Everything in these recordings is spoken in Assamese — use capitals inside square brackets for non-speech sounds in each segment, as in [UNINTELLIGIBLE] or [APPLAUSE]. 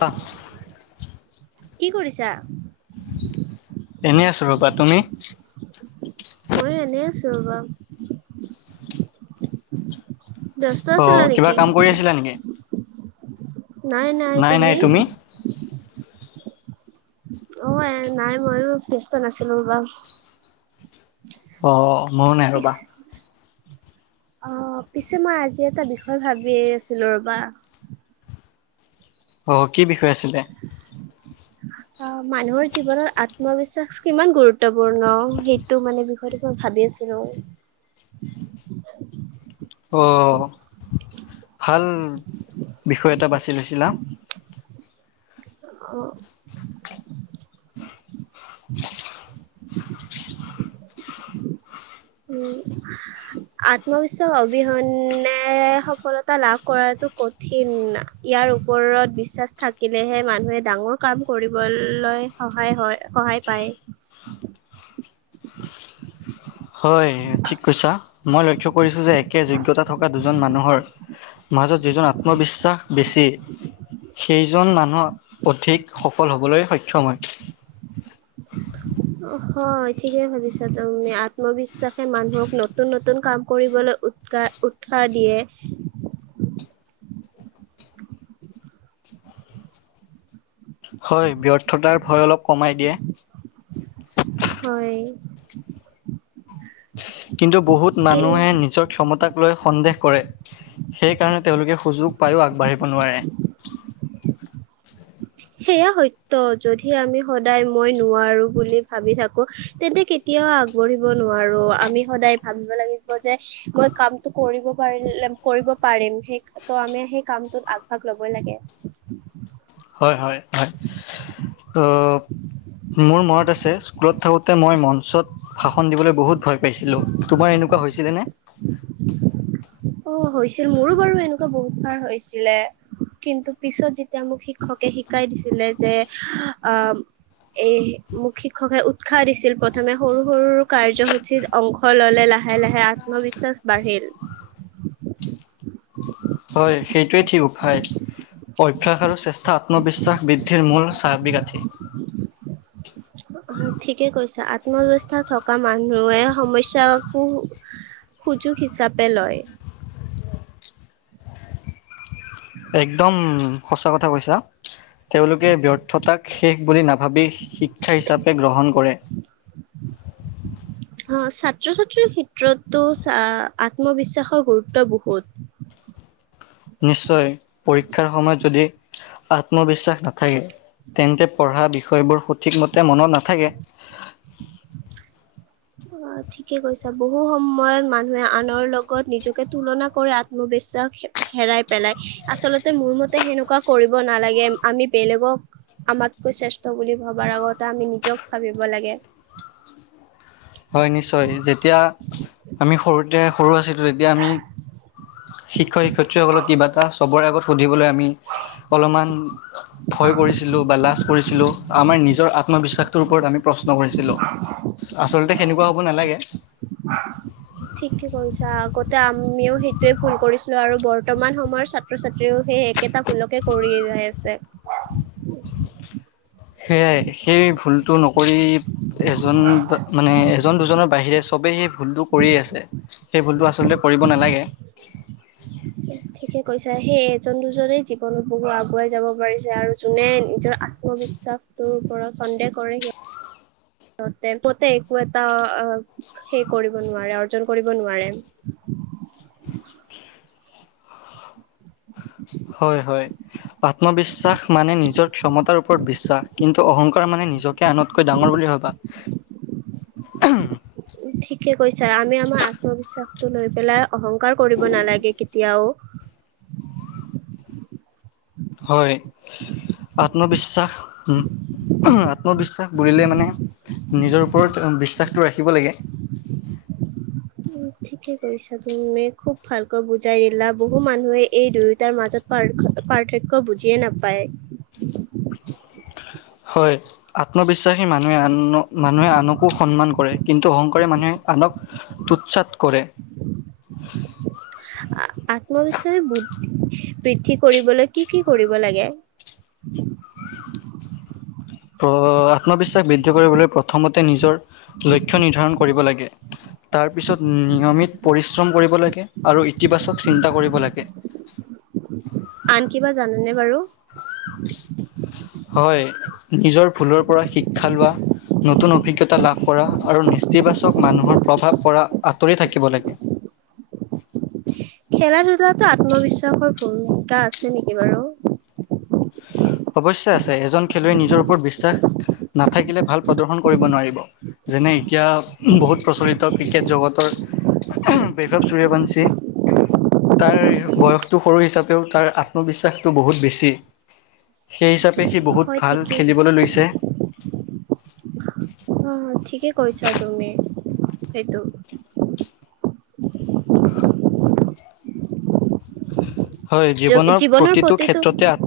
শাহ কি কৰিছা? এনেই আছো ৰবা তুমি ময়ো এনে আছো ৰবা। ব্যস্ত অ আছিলা কিবা নেকি? কাম কৰি আছিলা নেকি? নাই নাই তুমি অ নাই ময়ো ব্যস্ত আছিলো যবা অ মইও নাই ৰবা অ পিছে মই আজি এটা বিষয় ভাবি আছিলোঁ ৰ'বা। অ কি বিষয় আছিলে। [INAUDIBLE] অ মানুহৰ জীৱনত আত্মবিশ্বাস কিমান গুৰুত্বপূৰ্ণ সেই, তো মানে বিষয়টো মই ভাবি আছিলো। অঁ ভাল বিষয় এটা বাছি লৈছিলা। অ উম, আত্মবিশ্বাস অবিহনে সফলতা লাভ কৰাটো কঠিন। ইয়াৰ ওপৰত বিশ্বাস থাকিলেহে মানুহে ডাঙৰ কাম কৰিবলৈ সহায় হয় সহায়। পায় হয় ঠিক কৈছা মই লক্ষ্য কৰিছোঁ যে একে যোগ্যতা থকা দুজন মানুহৰ মাজত যিজন আত্মবিশ্বাস বেছি সেইজন মানুহক অধিক। সফল হ'বলৈ সক্ষম হয়। হয় ঠিকে ভাবিছা তুমি আত্মবিশ্বাসে মানুহক নতুন নতুন কাম কৰিবলৈ। উৎসাহ দিয়ে। হয় ব্যৰ্থতাৰ ভয় অলপ কমাই দিয়ে। হয়। কিন্তু বহুত কি মানুহে নিজৰ ক্ষমতাক লৈ সন্দেহ কৰে সেইকাৰণে তেওঁলোকে সুযোগ পায়ো আগবাঢ়িব নোৱাৰে। সেয়া সত্য যদি আমি সদায় মই নোৱাৰো বুলি ভাবি থাকো তেন্তে তয়ও কি্য়আগবাঢ়িব নোৱাৰোঁ আমি সদায় ভাবিব লাগিব যে মই কামতটো কৰিব পাৰিলে কৰিব পাৰিম সেই, তোমালোকে' সেই কামটোত আগভাগ লবই লাগে। হয়, হয়, হয়। অ' মোৰ মনত আছে, স্কুলত থাকোঁতে মই মঞ্চত ভাষণ দিবলৈ বহুত ভয় পাইছিলোঁ। তোমাৰ এনেকুৱা হৈছিলেনে? অ' হৈছিল, মোৰো বাৰু এনেকুৱা বহুত হৈছিলে। কিন্তু পিছত যেতিয়া মোক শিক্ষকে শিকাই দিছিলে যে আ এই মোক শিক্ষকে উৎসাহ দিছিল, প্ৰথমে সৰু সৰু কাৰ্যসূচীত অংশ ল'লে লাহে লাহে আত্মবিশ্বাচ বাঢ়িল। হয়, সেইটোৱে ঠিক উখাই। অভ্যাস আৰু শ্ৰেষ্টা, আত্মবিশ্বাস বৃদ্ধিৰ মূল চাবি কাঠি। ঠিকে কৈছা। আত্মবিশ্বাস থকা মানুহে সমস্যাকো সুযোগ হিচাপে লয়। একদম সঁচা কথা কৈছা। তেওঁলোকে ব্যৰ্থতাক শেষ বুলি নাভাবি শিক্ষা হিচাপে গ্ৰহণ কৰে। অ' ছাত্ৰ-ছাত্ৰীৰ ক্ষেত্ৰতো আত্মবিশ্বাসৰ গুৰুত্ব বহুত। নিশ্চয়। পৰীক্ষাৰ সময়ত যদি আত্মবিশ্বাস নাথাকে, তেন্তে পঢ়া বিষয়বোৰ সঠিকমতে মনত নাথাকে। অ' আত ঠিকে কৈছা, বহু সময়ত মানুহে আনৰ লগত নিজকে তুলনা কৰে আত্মবিশ্বাস হে হেৰাই পেলাই। আচলতে মোৰ মতে সেনেকুৱা কৰিব নালাগে, আমি বেলেগক আমাতকে শ্ৰেষ্ঠ বুলি ভবাৰ আগতে আমি নিজক ভাবিব লাগে। হয় নিশ্চয়, যেতিয়া আমি সৰুতে সৰু আছিলোঁ তেতিয়া আমি শিক্ষ-শিক্ষয়িত্ৰীসকলক কিবা এটা চবৰে আগত সুধিবলৈ আমি অলমান ভয় কৰিছিলোঁ, বা লাজ কৰিছিলোঁ। আমাৰ নিজৰ আত্মবিশ্বাসটোৰ ওপৰত আমি প্ৰচ ন কৰিছিলোঁ, আচলতে সেনেকুৱা হ'ব নালাগে। [INAUDIBLE] ঠিকে কৈছা। আগতে আমিও সেইটোয়ে ভুল কৰিছিলোঁ, আৰু বৰ্তমান সময়ৰ ছাত ত্ৰ-ছাত্ৰীও সেই একেটা ভুলকে কৰি যায় আছে। সেয়াই, সেই ভুলটো নকৰি এজন ব মানে এজন-দুজনৰ বাহিৰে চবেই সেই ভুলটো কৰিয়েই আছে, সেই ভুলটো আচলতে কৰিব নালাগে। ঠিকে কৈছা। সেই এজন-দুজনেই জীৱনত বহু আগুৱাই যাব পাৰিছে, আৰু যোনে নিজৰ আত্মবিশ্বাস তুৰ ওপৰত সন্দেহ কৰে, সিহঁত ত'তে প'তে একো এটা অ' সেই কৰিব নোৱাৰে, অৰ্জন কৰিব নোৱাৰে। হয়, হয়। আত্মবিশ্বাস মানে নিজৰ ক্ষমতাৰ ওপৰত বিশ্বাস, কিন্তু অহংকাৰ মানে নিজকে আনতকৈ ডাঙৰ বুলি ভাবা। [INAUDIBLE] [UNINTELLIGIBLE] ঠিকে কৈছা। আমি আমাৰ আত্মবিশ্বাসটো লৈ পেলাই অহংকাৰ কৰিব নালাগে কেতিয়াও। হয়, আত্মবিশ্বাস উ আত্মবিশ্বাস বুৰিলে মানে নিজৰ ওপৰত বিশ্বাসটো ৰাখিব লাগে। উম ঠিকে কৈছা তুমি, খুব ভালকৈ বুজাই দিলা। বহু মানুহে এই দুয়োটাৰ মাজত পাৰ্ষ পাৰ্থক্য বুজিয়েই নাপায়। হয়, আত্মবিশ্বাসী মানুহে আনক মানুহে আনকো সন্মান কৰে। কিন্তু অহংকাৰি মানুহে আনক তুচ্ছাত কৰে। আত্মবিশ্বাস বুত বৃদ্ধি কৰিবলৈ কি কি কৰিব লাগে? অ' আত্মবিশ্বাস বৃদ্ধি কৰিবলৈ প্ৰথমতে নিজৰ লক্ষ্য নিৰ্ধাৰণ কৰিব লাগে। তাৰপিছত নিয়মিত পৰিশ্ৰম কৰিব লাগে আৰু ইতিবাচক চিন্তা কৰিব লাগে। আন কিবা জানেনে বাৰু। হয়, নিজৰ ভুলৰ পৰা শিক্ষা লোৱা। নতুন অভিজ্ঞতা লাভ কৰা আৰু নেতিবাচক মানুহৰ প্ৰভাৱ পৰা আঁতৰি থাকিব লাগে খেলা ধূলাতো আত্মবিশ্বাসৰ ভূমিকা আছে নেকি বাৰু অৱশ্যে আছে এজন খেলুৱৈ নিজৰ ওপৰত বিশ্বাস নাথাকিলে ভাল প্ৰদৰ্শন কৰিব নোৱাৰিব যেনে এতিয়া বহুত প্ৰচলিত ক্ৰিকেট জগতৰ বৈভৱ সূৰ্যবংশী তাৰ বয়সটো সৰু হিচাপেও তাৰ আত্মবিশ্বাসটো বহুত বেছি সেই হিচাপে সি বহুত হয় ভাল ঠিকেই খেলিবলে লৈছে অহ ঠিকে কৈছা তুমি সেইটো হয় জীৱনৰ প্ৰতিটো ক্ষেত্ৰতে আত্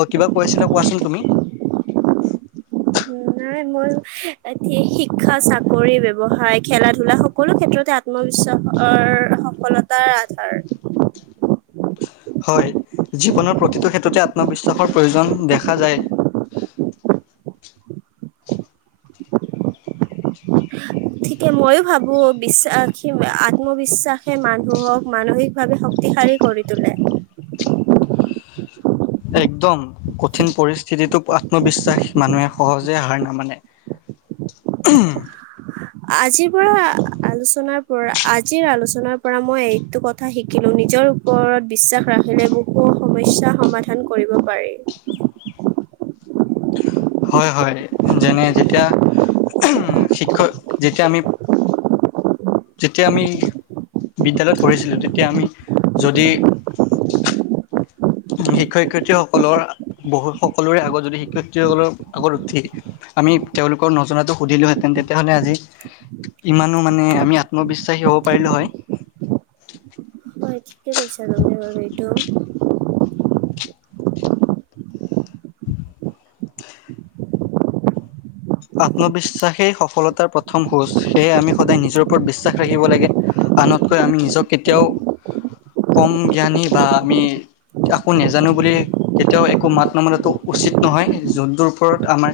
অঁহ কিবা কৈ আছিলা কোৱাচোন তুমি নাই মোৰ এ শিক্ষা চাকৰি ব্যৱসায় খেলা ধূলা সকলো ক্ষেত্ৰতে আত্ আত্মবিশ্বাসৰ সফলতাৰ আধাৰ হয় জীৱনৰ প্ৰতিটো ক্ষেত্ৰতে আত্মবিশ্বাসৰ প্ৰয়োজন দেখা যায় ঠিকে মইয়ো ভাবো বিশ্বাসী আত্মবিশ্বাসে মানুহক মানসিক ভাবে শক্তিশালী কৰি তোলে একদম কঠিন পৰিস্থিতিটো আত্মবিশ্বাস মানুহে সহজে হাৰ নামানে [UNINTELLIGIBLE] [UNINTELLIGIBLE] আজিৰ পৰা আলোচনাৰ পৰা আজিৰ আলোচনাৰ পৰা মই এইটো কথ কথা শিকিলো নিজৰ ওপৰত বিশ্বাস ৰাখিলে বহু সমস্যা সমাধান কৰিব পাৰি হয় হয় যেনে যেতিয়া শিক্ষক যেতিয়া আমি যেতিয়া আমি বিদ্যালয়ত পঢ়িছিলোঁ তেতিয়া আমি যদি শিক্ষক শিক্ষয়ত্ৰীসকলৰ বহুত সকলোৰে আগত যদি শিক্ষয়ত্ৰীসকলৰ আগত উঠি আমি তেওঁলোকক নজনাটো সুধিলোহেঁতেন তেতিয়াহ'লে আজি ইমানো মানে আমি আত্মবিশ্বাসী হ'ব পাৰিলোঁ হয় হয় ঠিকে কৈছা তুমি বাৰু এইটো আত্মবিশ্বাসেই সফলতাৰ প্ৰথম খোজ সেয়ে আমি সদায় নিজৰ ওপৰত বিশ্বাস ৰাখিব লাগে আনতকৈ আমি নিজক কেতিয়াও কম জ্ঞানী বা আমি আকো নেজানো বুলি কেতিয়াও একো মাত নমতাটো উচিত নহয় যোনটোৰ ওপৰত আমাৰ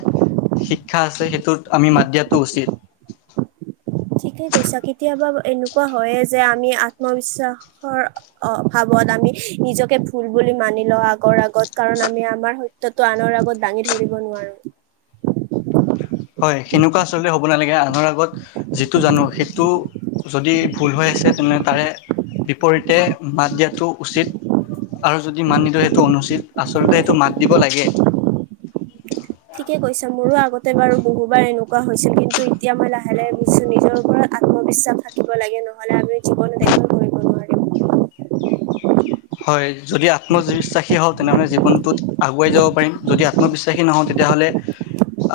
শিক্ষা আছে সেইটোত আমি মাত দিয়াটো উচিত ঠিকেই কৈছা কেতিয়াবা এনেকুৱা হয়ে যে আমি আত্মবিশ্বাস হৰ অভাৱত আমি নিজকে ভুল বুলি মানি লওঁ আনৰ আগত কাৰণ আমি আমাৰ ততো আনৰ আগত দাঙি ধৰিব নোৱাৰো হয় সেনেকুৱা আচলতে হ'ব নালাগে আনৰ আগত যিটো জানো সেইটো যদি ভুল হৈ আছে তেনে তাৰে বিপৰীতে মাত দিয়াটো উচিত আৰু যদি মাত নিদিঅ সেইটো অনুচিত আচলতে সেইটো মাত দিব লাগে ঠিকে কৈছা মোৰো আগতে বাৰু বহুবাৰ এনেকুৱা হৈছিল কিন্তু এতিয়া মই লাহে লাহে বুজিছো নিজৰ ওপৰত আত্মবিশ্বাস থাকিব লাগে নহলে আমি জীৱনত একো কৰিব নোৱাৰিম হয় যদি আত্মবিশ্বাসী হওঁ তেনেহ'লে জীৱনটোত আগুৱাই যাব পাৰিম যদি আত্মবিশ্বাসী নহওঁ তেতিয়াহ'লে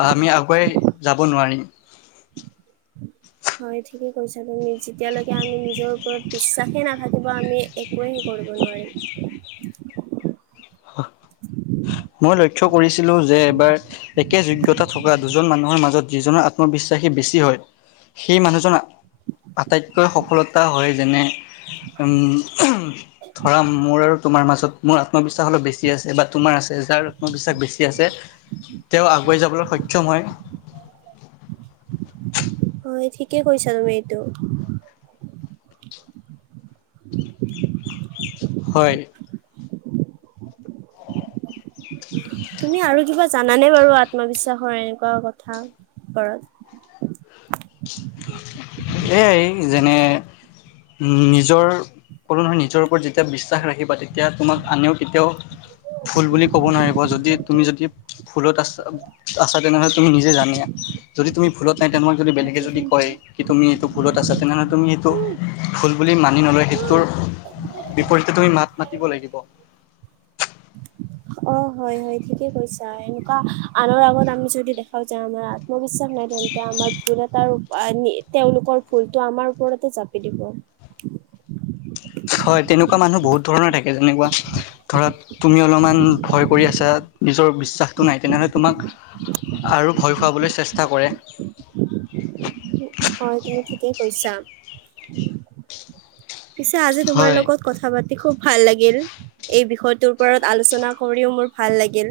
আহ আমি আগুৱাই যাব নোৱাৰিম হয় ঠিকে কৈছা তুমি যেতিয়ালৈকে আমি নিজৰ ওপৰত বিশ্বাসে নাথাকিব আমি- একোৱেই কৰিব নোৱাৰিম? মই লক্ষ্য কৰিছিলো যে এবাৰ- একে যোগ্যতা থকা দুজন মানুহৰ মাজত যিজনৰ আত্মবিশ্বাসী বেছি হয়! সেই মানুহজন আটাইতকৈ সফলতা হয়ঁ যেনে- উমঁ ওমহহ ধৰা মোৰ আৰু তোমাৰ মাজত মোৰ আত্মবিশ্বাস- অলপ বেছি আছে বা তোমাৰ আছে যাৰ আত্মবিশ্বাস বেছি আছে। তেওঁ আগুৱাই যাবলৈ সক্ষম হয়। হঁয় ঠিকেই কৈছা তুমি এইটো। হয়ঁ! তুমি আৰু কিবা জানানে বাৰু আত্মবিশ্বাসৰ এনেকুৱা কথা ওপৰত। এ এই যেনে নিজৰ- কলো নহয় নিজৰ ওপৰত যেতিয়া বিশ্বাস ৰাখিবা তেতিয়া তোমাক আনে কেতিয়াও- ভুল বুলি ক'ব নোৱাৰিব যদি তুমি যদি- ভুলত আছা আছা তেনেহলে তুমি নিজে জানিয়া যদি তুমি ভুলত নাই তেনেকুৱা যদি বেলেগে যদি। কয় কি তুমি এইটো ভুলত আছা তেনেহলে তুমি এইটো ভুল বুলি মানি নলয় সেইটোৰ- বিপৰীতে তুমি মাত মাতিব লাগিব। অঁ হঁয় হঁয় হয় ঠিকেই কৈছা এনেকুৱা আনৰ আগত আমি যদি দেখাব যাও আমাৰ- মোৰ বিশ্বাস নাই তেন্তে আমাৰ ভুল এটাৰ তেওঁলোকৰ ভুলটো আমাৰ ওপৰতে জাপি দিব। হয়ঁ তেনেকুৱা মানুহ বহুত ধৰণৰ থাকে যেনেকুৱা ধৰক- তুমি অলমান ভয় কৰি আছা নিজৰ বিশ্বাসটো নাই তেনেহ'লে তোমাক। আৰু ভয় খুৱাবলৈ চেষ্টা কৰে। হয়ঁ তুমি ঠিকেই কৈছা, পিছে আজি তোমাৰ হয় লগত। কথা পাতি খুব ভাল লাগিল এই বিষয়টোৰ ওপৰত আলোচনা কৰিও মোৰ ভাল লাগিল।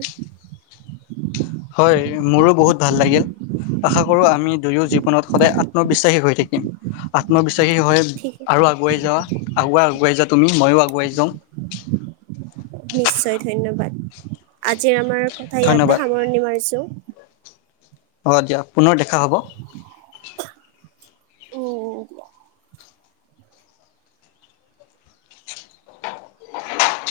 হয়ঁ মোৰো বহুত ভাল লাগিল। আশা কৰোঁ আমি দুয়ো জীৱনত সদায় আত্মবিশ্বাসী হৈ থাকিম, আত্মবিশ্বাসী হৈ- ঠিক আৰু আগোৱাই যোৱা আগোৱাই যোৱা তুমি ময়ো আগোৱাই যাওঁ। নিশ্চয় ধন্যবাদ আজিৰ আমাৰ কথা ইয়াতে ধন্যবাদ সামৰণি মাৰিছো। হ'ব দিয়া পুনৰ দেখা হ'ব। উমঁ দিয়া।